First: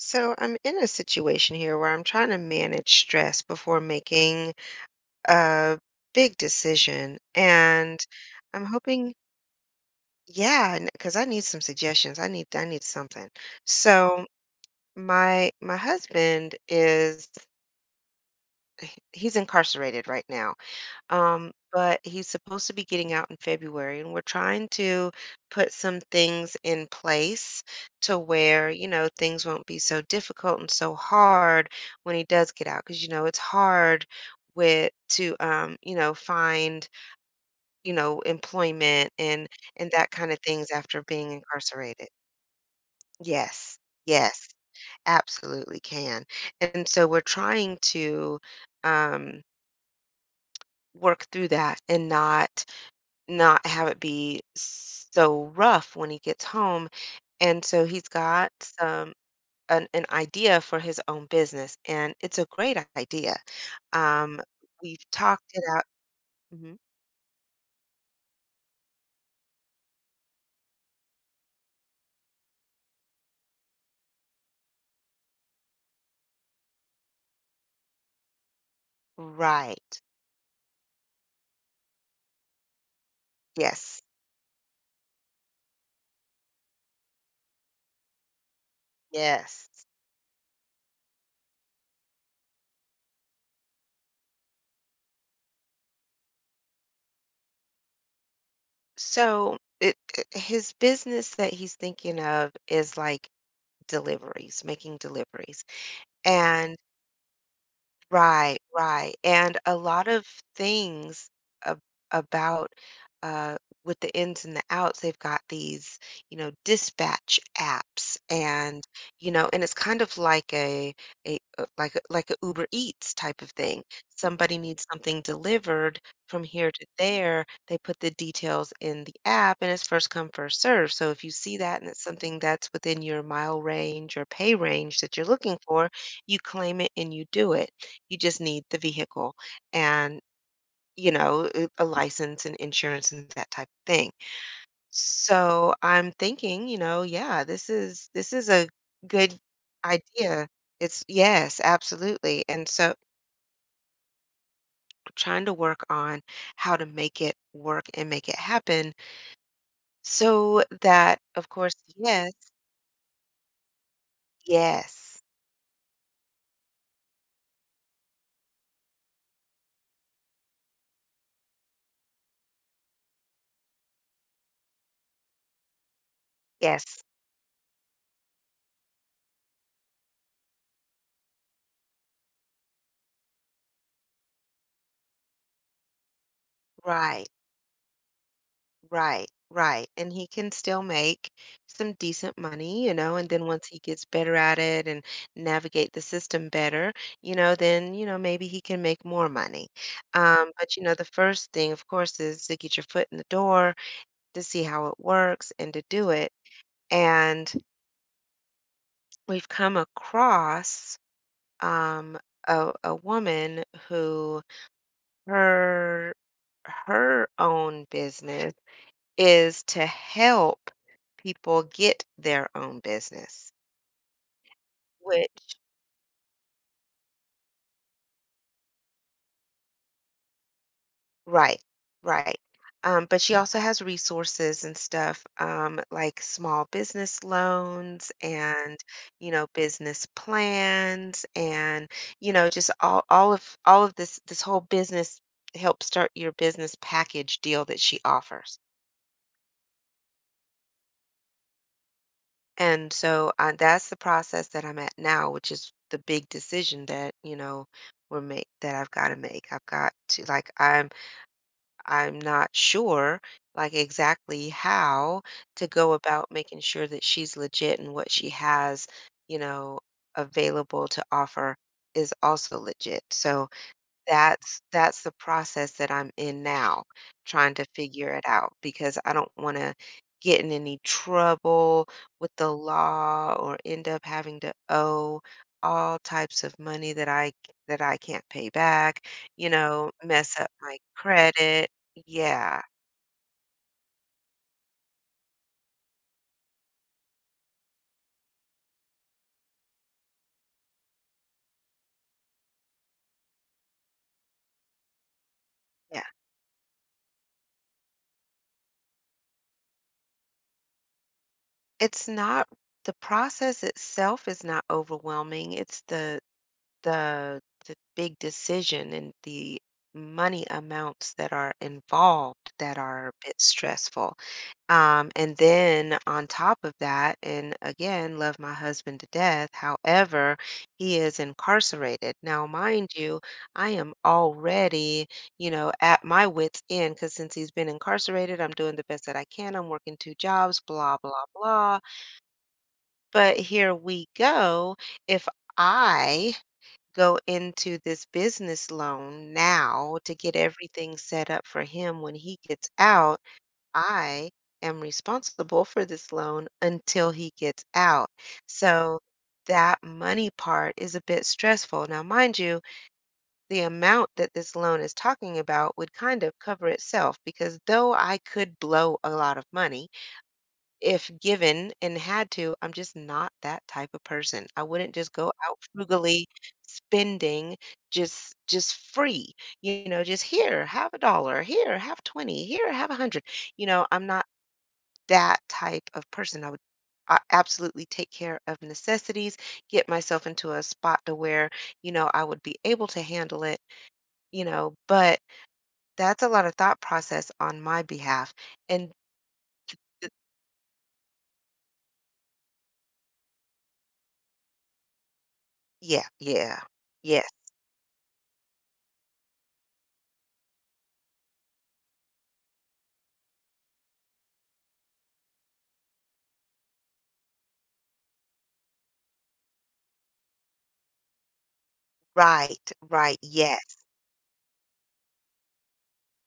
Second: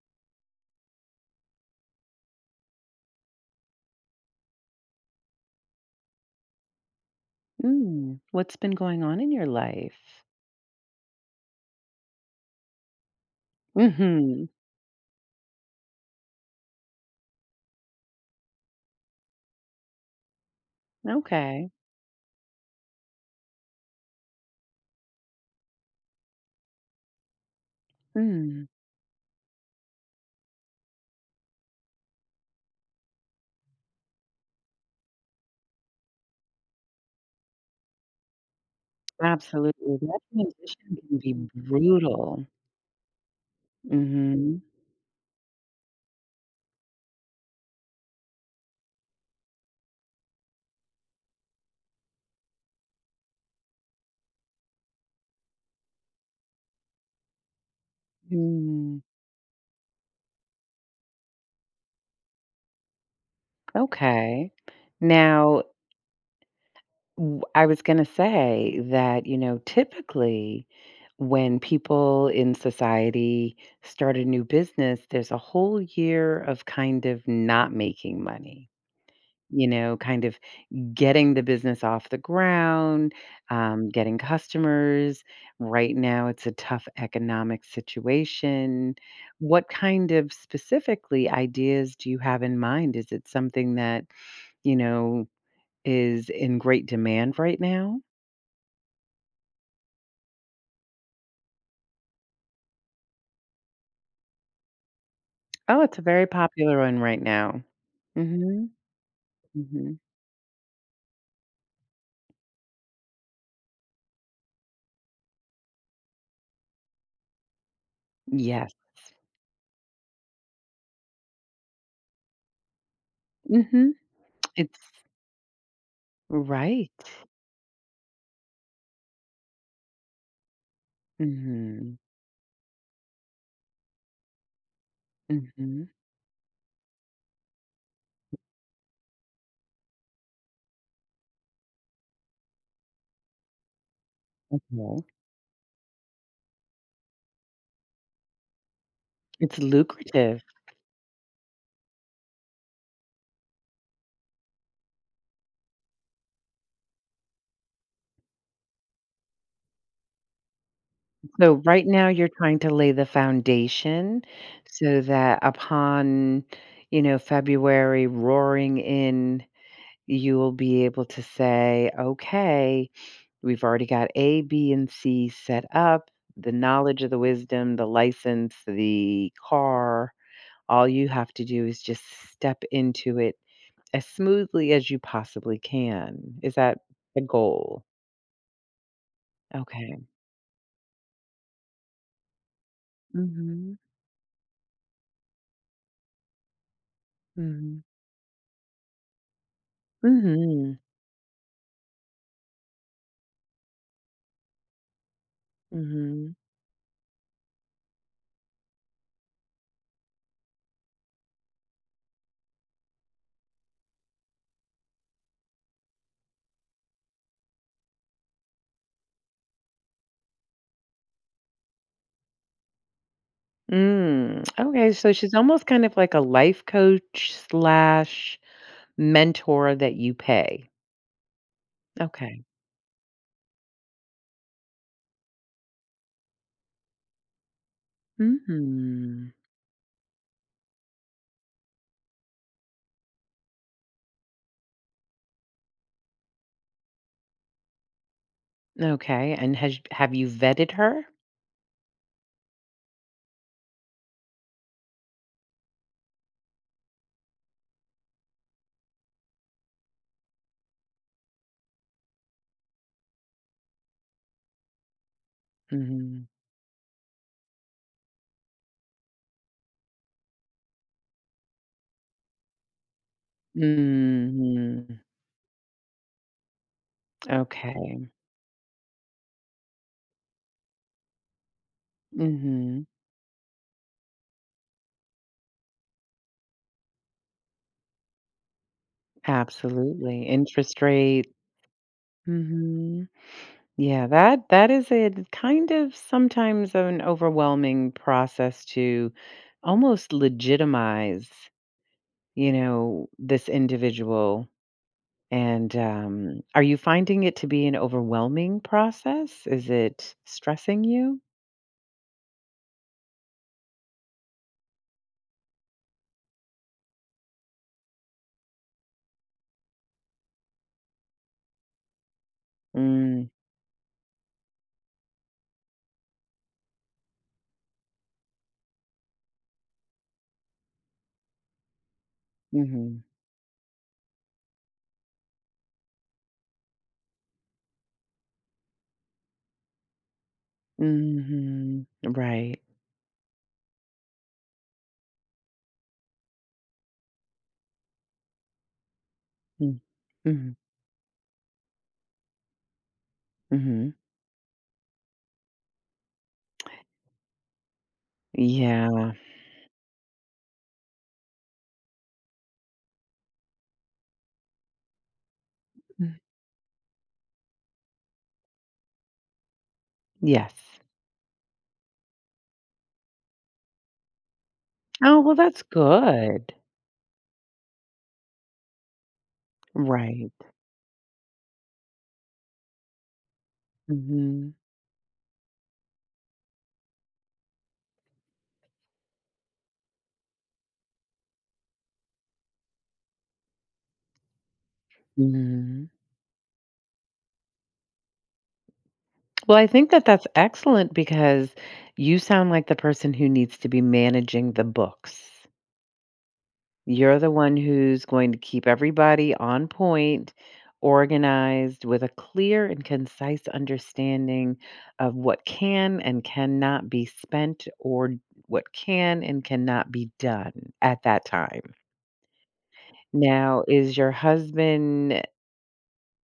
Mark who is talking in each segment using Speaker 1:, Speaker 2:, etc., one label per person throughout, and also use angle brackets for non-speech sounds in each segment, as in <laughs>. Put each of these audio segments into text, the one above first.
Speaker 1: So I'm in a situation here where I'm trying to manage stress before making a big decision. And
Speaker 2: Mm, what's
Speaker 1: I'm
Speaker 2: been going
Speaker 1: hoping,
Speaker 2: on in your life?
Speaker 1: yeah, because I need some suggestions. I need something. So
Speaker 2: Mhm,
Speaker 1: my husband is he's incarcerated right now.
Speaker 2: okay.
Speaker 1: But he's supposed to be getting out in February, and we're trying to put some things in place to
Speaker 2: Mm,
Speaker 1: where, you know, things won't be so difficult and so hard when he does get out. Because, you know, it's hard with to you know, find, employment and
Speaker 2: absolutely,
Speaker 1: that
Speaker 2: that
Speaker 1: kind of things
Speaker 2: transition
Speaker 1: after
Speaker 2: can
Speaker 1: being
Speaker 2: be
Speaker 1: incarcerated.
Speaker 2: brutal.
Speaker 1: Yes. Yes,
Speaker 2: Mhm,
Speaker 1: absolutely can. And so we're trying to um work through that and not have it be so rough when he gets home. And so he's got
Speaker 2: mm,
Speaker 1: some an idea for his own business, and it's a great idea. Um,
Speaker 2: okay.
Speaker 1: we've talked
Speaker 2: Now,
Speaker 1: it out. Mhm.
Speaker 2: w I was gonna say that, you know, typically, when people in society start a new business, there's a whole year of kind of not making money, you know,
Speaker 1: Right.
Speaker 2: kind of getting the business off the ground,
Speaker 1: Yes.
Speaker 2: getting customers. Right now, it's a tough economic situation. What
Speaker 1: Yes.
Speaker 2: kind of specifically ideas do you have in mind? Is it something that, you know, is in great demand right now?
Speaker 1: So his business that he's thinking of is like deliveries, making deliveries.
Speaker 2: Oh, it's a very
Speaker 1: And.
Speaker 2: popular one right now.
Speaker 1: Right,
Speaker 2: Mhm.
Speaker 1: right, and a
Speaker 2: Mhm.
Speaker 1: lot of things ab about, uh, with the ins and the outs, they've got these, you know, dispatch apps
Speaker 2: Yes.
Speaker 1: and, you know, and it's kind of like a like a Uber Eats type of thing.
Speaker 2: Mhm.
Speaker 1: Somebody
Speaker 2: It's
Speaker 1: needs something delivered from here to
Speaker 2: right.
Speaker 1: there, they put the details in the app, and it's first come, first serve. So if you see that and
Speaker 2: Mhm.
Speaker 1: it's something that's within your mile range or pay range that you're looking
Speaker 2: Mhm.
Speaker 1: for, you claim it and you do it. You just need the vehicle and, you know, a license and insurance and that type of thing.
Speaker 2: Okay.
Speaker 1: So I'm thinking, you know, yeah, this is a good
Speaker 2: It's lucrative.
Speaker 1: idea. It's yes, absolutely. And so trying to work on how to make it work and make it happen so that of
Speaker 2: So
Speaker 1: course,
Speaker 2: right now you're
Speaker 1: yes,
Speaker 2: trying to lay the foundation so
Speaker 1: yes,
Speaker 2: that upon, you know, February roaring in, you will be able to say, okay, we've already got A, B, and C set up, the
Speaker 1: yes,
Speaker 2: knowledge of the wisdom, the license, the car. All you have to do is just step into it as smoothly as you possibly can. Is that the
Speaker 1: right.
Speaker 2: goal?
Speaker 1: Right, right,
Speaker 2: Okay.
Speaker 1: and he can still make some decent money, you know, and then once
Speaker 2: Mm-hmm.
Speaker 1: he gets better at it and navigate the system better, you know,
Speaker 2: Mm-hmm.
Speaker 1: then, maybe he can make more money.
Speaker 2: Mm-hmm.
Speaker 1: But, you know, the first thing, of course, is to get your foot in the door, to see how it works and to do
Speaker 2: Mm-hmm.
Speaker 1: it. And we've come across um, a woman who her her own business is to help people get their own business,
Speaker 2: Mm, okay, so she's
Speaker 1: which
Speaker 2: almost kind of like a life coach slash mentor that you pay.
Speaker 1: right, right.
Speaker 2: Okay.
Speaker 1: But she also has resources and stuff like small business loans and, you
Speaker 2: Mhm.
Speaker 1: know, business plans and, you know, just all of this whole business help start your business package deal that she offers.
Speaker 2: Okay, and has have you vetted her?
Speaker 1: And so that's the process that I'm at now, which is the big decision that, you know, we're make that I've got to make. I've got to like I'm not sure like exactly how to go
Speaker 2: Mhm.
Speaker 1: about making sure that she's legit and what she has, you know, available to offer is also legit. So
Speaker 2: Mhm.
Speaker 1: that's the process that I'm in now, trying to
Speaker 2: Okay.
Speaker 1: figure it out because I don't wanna get in any trouble with the
Speaker 2: Mhm.
Speaker 1: law or end up having to owe all types of money that I can't pay back, you know,
Speaker 2: Absolutely.
Speaker 1: mess up my
Speaker 2: Interest rate.
Speaker 1: credit. Yeah,
Speaker 2: Mhm. Yeah, that is a kind of sometimes an overwhelming process to almost legitimize, you know, this individual. And,
Speaker 1: yeah.
Speaker 2: are you finding it to be an overwhelming process? Is it stressing you?
Speaker 1: It's not the process itself is not overwhelming, it's the the big decision and the money amounts that are involved that are a
Speaker 2: Mm,
Speaker 1: bit stressful. And then on top of that, and again, love my husband to death. However, he is incarcerated. Now, mind
Speaker 2: mhm.
Speaker 1: you, I am already, you know, at my wits' end because since he's been incarcerated, I'm doing the best that I can. I'm working 2 jobs, blah, blah, blah.
Speaker 2: Mhm. Right.
Speaker 1: But here we go. If I go into this business loan
Speaker 2: Mm.
Speaker 1: now to get
Speaker 2: Mhm,
Speaker 1: everything set up for him when he gets out.
Speaker 2: mhm.
Speaker 1: I am responsible for this loan until he gets out. So
Speaker 2: Yeah.
Speaker 1: that money part is a bit stressful. Now, mind you, the amount that this loan is talking about would
Speaker 2: Mm,
Speaker 1: kind of cover itself because though I could blow a lot of money,
Speaker 2: yes.
Speaker 1: if given and had to, I'm just not that type of person. I wouldn't just
Speaker 2: Oh,
Speaker 1: go
Speaker 2: well,
Speaker 1: out
Speaker 2: that's
Speaker 1: frugally
Speaker 2: good.
Speaker 1: spending just free. You know, just
Speaker 2: Right.
Speaker 1: here, have a dollar, here, have 20, here, have 100. You know, I'm not
Speaker 2: Mhm.
Speaker 1: that type of person. I absolutely take care of necessities, get myself into a spot to where, you know, I would be able to handle it, you know, but
Speaker 2: Mhm.
Speaker 1: that's a lot of thought process on my behalf. And
Speaker 2: Well, I think that
Speaker 1: th-
Speaker 2: that's excellent because you sound like the person who needs to be managing the books.
Speaker 1: yeah, yeah.
Speaker 2: You're
Speaker 1: Yeah.
Speaker 2: the one who's going to keep everybody on point, organized with a clear and concise understanding of what can and cannot be spent or what can and cannot be done at that time.
Speaker 1: Right, right,
Speaker 2: Now,
Speaker 1: yes,
Speaker 2: is your husband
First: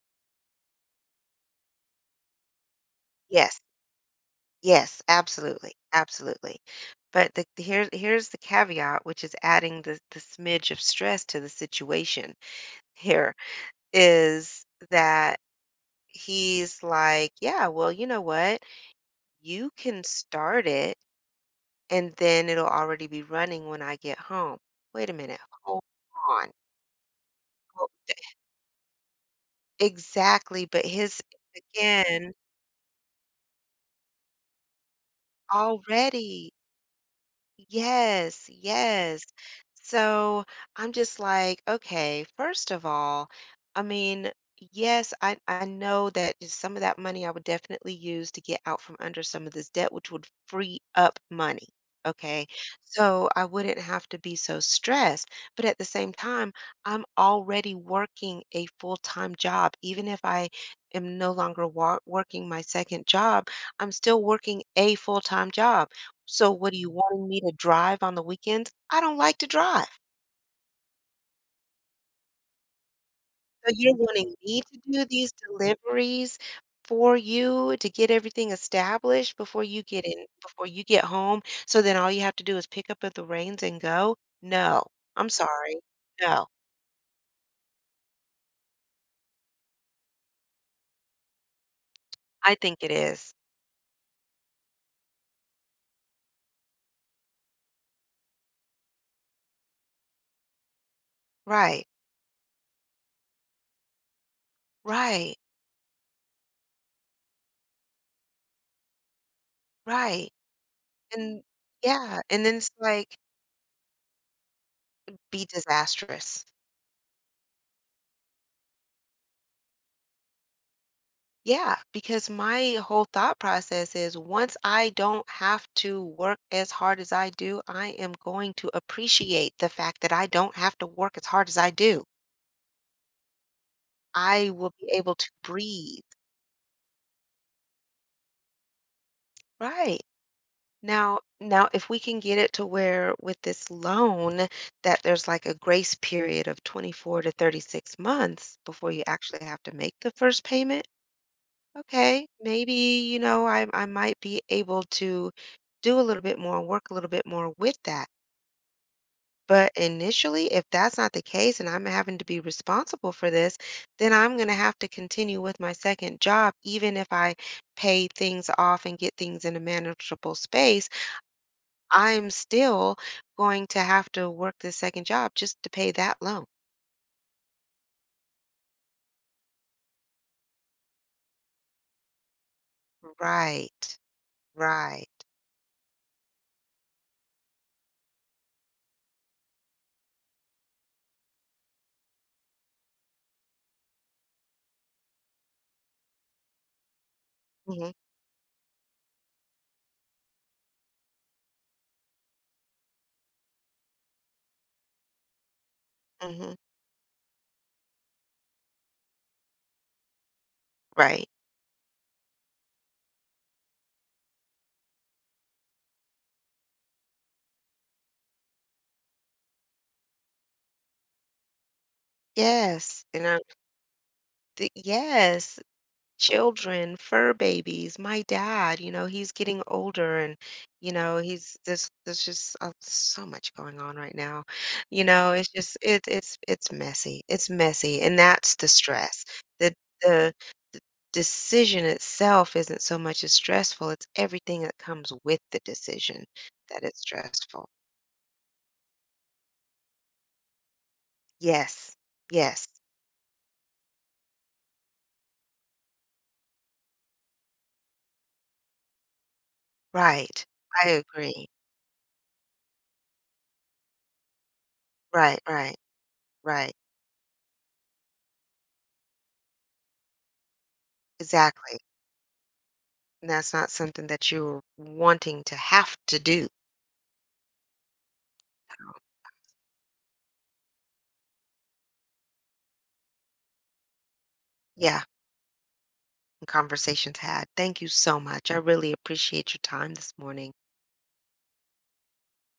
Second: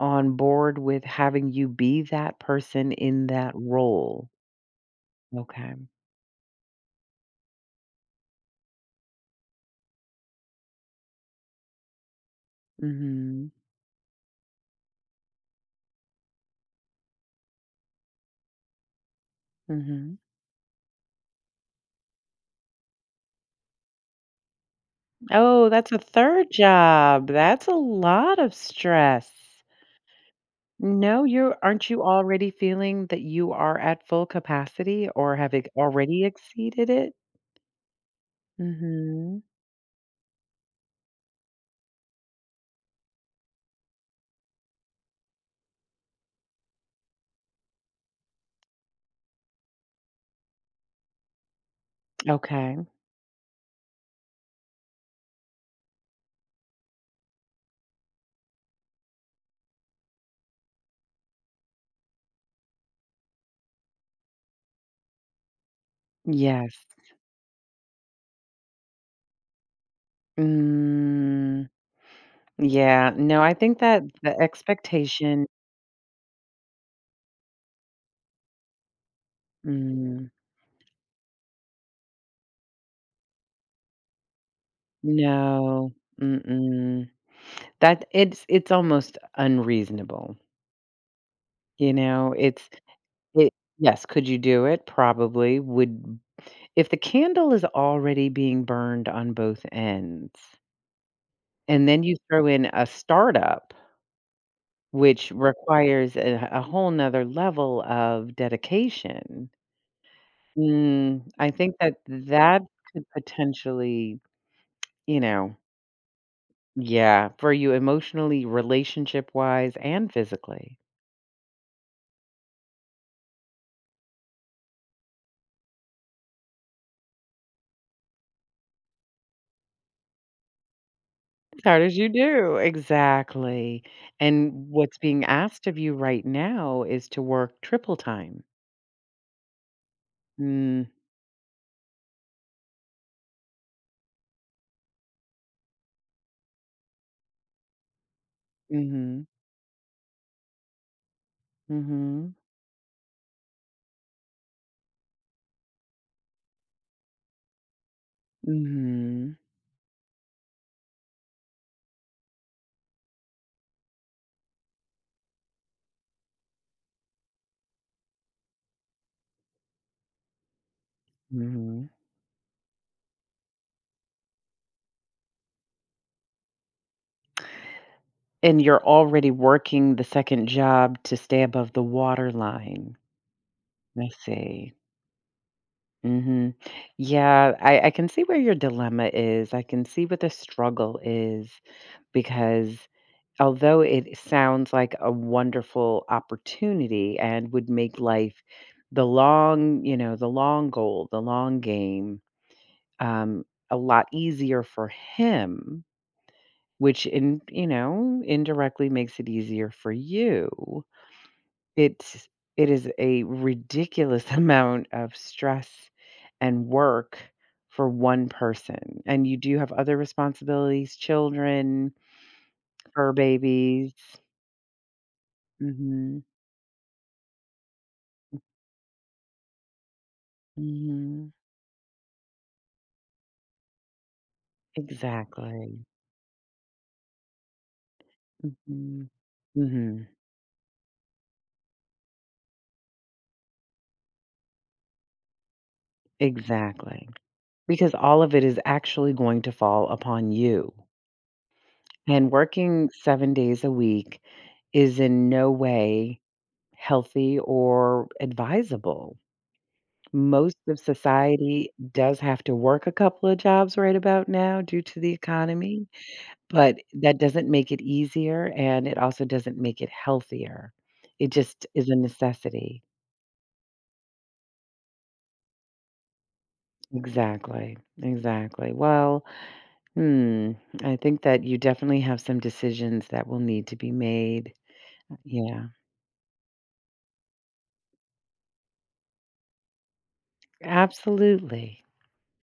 Speaker 2: on board with having you be that person in that
Speaker 1: yes,
Speaker 2: role?
Speaker 1: yes, absolutely,
Speaker 2: Okay.
Speaker 1: absolutely. But here, here's the caveat, which is adding the smidge of stress to the situation here,
Speaker 2: Mhm.
Speaker 1: is that he's like, yeah, well, you know what? You can
Speaker 2: Mhm.
Speaker 1: start it and then it'll already be running when I get home. Wait a minute,
Speaker 2: Oh,
Speaker 1: hold
Speaker 2: that's a
Speaker 1: on.
Speaker 2: 3rd job. That's a
Speaker 1: Well,
Speaker 2: lot of stress.
Speaker 1: exactly, but his,
Speaker 2: No, you aren't you
Speaker 1: again,
Speaker 2: already feeling that you are at full capacity or have ex already
Speaker 1: already.
Speaker 2: exceeded it?
Speaker 1: Yes, yes.
Speaker 2: Mhm.
Speaker 1: So I'm just like, okay, first of all, I mean, yes, I know that just some of that money I would definitely use to get out from under some of this debt, which would free up money. Okay.
Speaker 2: Okay.
Speaker 1: So I wouldn't have to be so stressed. But at the same time, I'm already working a full-time job. Even if I am no longer wa working my second job, I'm still working a full-time job. So what are
Speaker 2: Yes.
Speaker 1: you wanting me to drive on the weekends? I don't like to drive.
Speaker 2: Mm, yeah, no, I
Speaker 1: So
Speaker 2: think
Speaker 1: you're
Speaker 2: that
Speaker 1: wanting
Speaker 2: the
Speaker 1: me to do these
Speaker 2: expectation,
Speaker 1: deliveries for you to get everything established
Speaker 2: mm,
Speaker 1: before you get home, so then all you have to do is pick up at the reins and go? No. I'm sorry.
Speaker 2: no,
Speaker 1: No.
Speaker 2: mm-mm. That it's almost unreasonable, you know?
Speaker 1: I
Speaker 2: It's
Speaker 1: think it is.
Speaker 2: it Yes, could you do it? Probably. Would, if the candle is already being burned on both ends, and
Speaker 1: Right.
Speaker 2: then you throw in a startup, which
Speaker 1: Right.
Speaker 2: requires a whole 'nother level of dedication.
Speaker 1: Right.
Speaker 2: Mm,
Speaker 1: And
Speaker 2: I think that
Speaker 1: yeah, and then
Speaker 2: that
Speaker 1: it's
Speaker 2: could
Speaker 1: like,
Speaker 2: potentially, you
Speaker 1: be
Speaker 2: know,
Speaker 1: disastrous.
Speaker 2: yeah, for you emotionally, relationship-wise, and physically.
Speaker 1: Yeah, because my whole thought process is once I don't have to work as hard as I do, I am going to appreciate the fact that I don't have to work as hard as
Speaker 2: As
Speaker 1: I
Speaker 2: hard as
Speaker 1: do.
Speaker 2: you do? Exactly.
Speaker 1: I
Speaker 2: And
Speaker 1: will be
Speaker 2: what's
Speaker 1: able
Speaker 2: being
Speaker 1: to
Speaker 2: asked of you
Speaker 1: breathe.
Speaker 2: right now is to work triple time.
Speaker 1: Right.
Speaker 2: Mm,
Speaker 1: Now, if we can get it to where with this loan that there's like a grace period of 24 to 36 months before you
Speaker 2: mhm,
Speaker 1: actually have to make the first payment, okay,
Speaker 2: mhm,
Speaker 1: maybe, you know, I might be able to do a little bit more, work a little bit more with that.
Speaker 2: mhm,
Speaker 1: But initially, if that's not the case and I'm having to be responsible for this, then I'm going to have to continue with my second job. Even if I pay things off and get things in a manageable space,
Speaker 2: mhm.
Speaker 1: I'm still going to have to work the second job just to pay that loan.
Speaker 2: And you're already working the 2nd job to stay above the waterline.
Speaker 1: Right.
Speaker 2: I see.
Speaker 1: Right.
Speaker 2: Mhm. Yeah, I can see where your dilemma is, I can see what the struggle is because although it sounds like a wonderful opportunity and would
Speaker 1: Hmm.
Speaker 2: make life the long, you know, the long goal, the long game, a lot easier for him,
Speaker 1: Hmm.
Speaker 2: which in, you know, indirectly makes it easier for you.
Speaker 1: Right.
Speaker 2: It's it is a ridiculous <laughs> amount of stress and work for one person, and you do have other responsibilities, children,
Speaker 1: Yes.
Speaker 2: fur
Speaker 1: And I,
Speaker 2: babies.
Speaker 1: yes.
Speaker 2: Mhm.
Speaker 1: Children, fur babies, my dad, you know, he's getting older and, you know,
Speaker 2: Mhm.
Speaker 1: he's this there's just so much going on right now. You know, it's just
Speaker 2: Exactly.
Speaker 1: it's messy. It's messy and that's the
Speaker 2: Mhm.
Speaker 1: stress. The
Speaker 2: Mhm.
Speaker 1: the the decision itself isn't so much as stressful, it's everything that comes with the decision that is
Speaker 2: Exactly.
Speaker 1: stressful.
Speaker 2: Because all of it is actually going to fall upon you,
Speaker 1: Yes.
Speaker 2: and
Speaker 1: Yes.
Speaker 2: working 7 days a week is in no way healthy or advisable.
Speaker 1: Right.
Speaker 2: Most of
Speaker 1: I agree.
Speaker 2: society does have to work a couple of jobs right about now due to the
Speaker 1: Right, right,
Speaker 2: economy,
Speaker 1: right.
Speaker 2: but that doesn't make it easier, and it also doesn't make it healthier. It just
Speaker 1: Exactly.
Speaker 2: is a necessity.
Speaker 1: And that's not something that you're wanting to have to do.
Speaker 2: Exactly, exactly. Well, hmm, I think that you definitely have some decisions that will need to be made.
Speaker 1: Yeah,
Speaker 2: Yeah,
Speaker 1: and conversations had. Thank you so much. I really appreciate your time this morning.
Speaker 2: absolutely.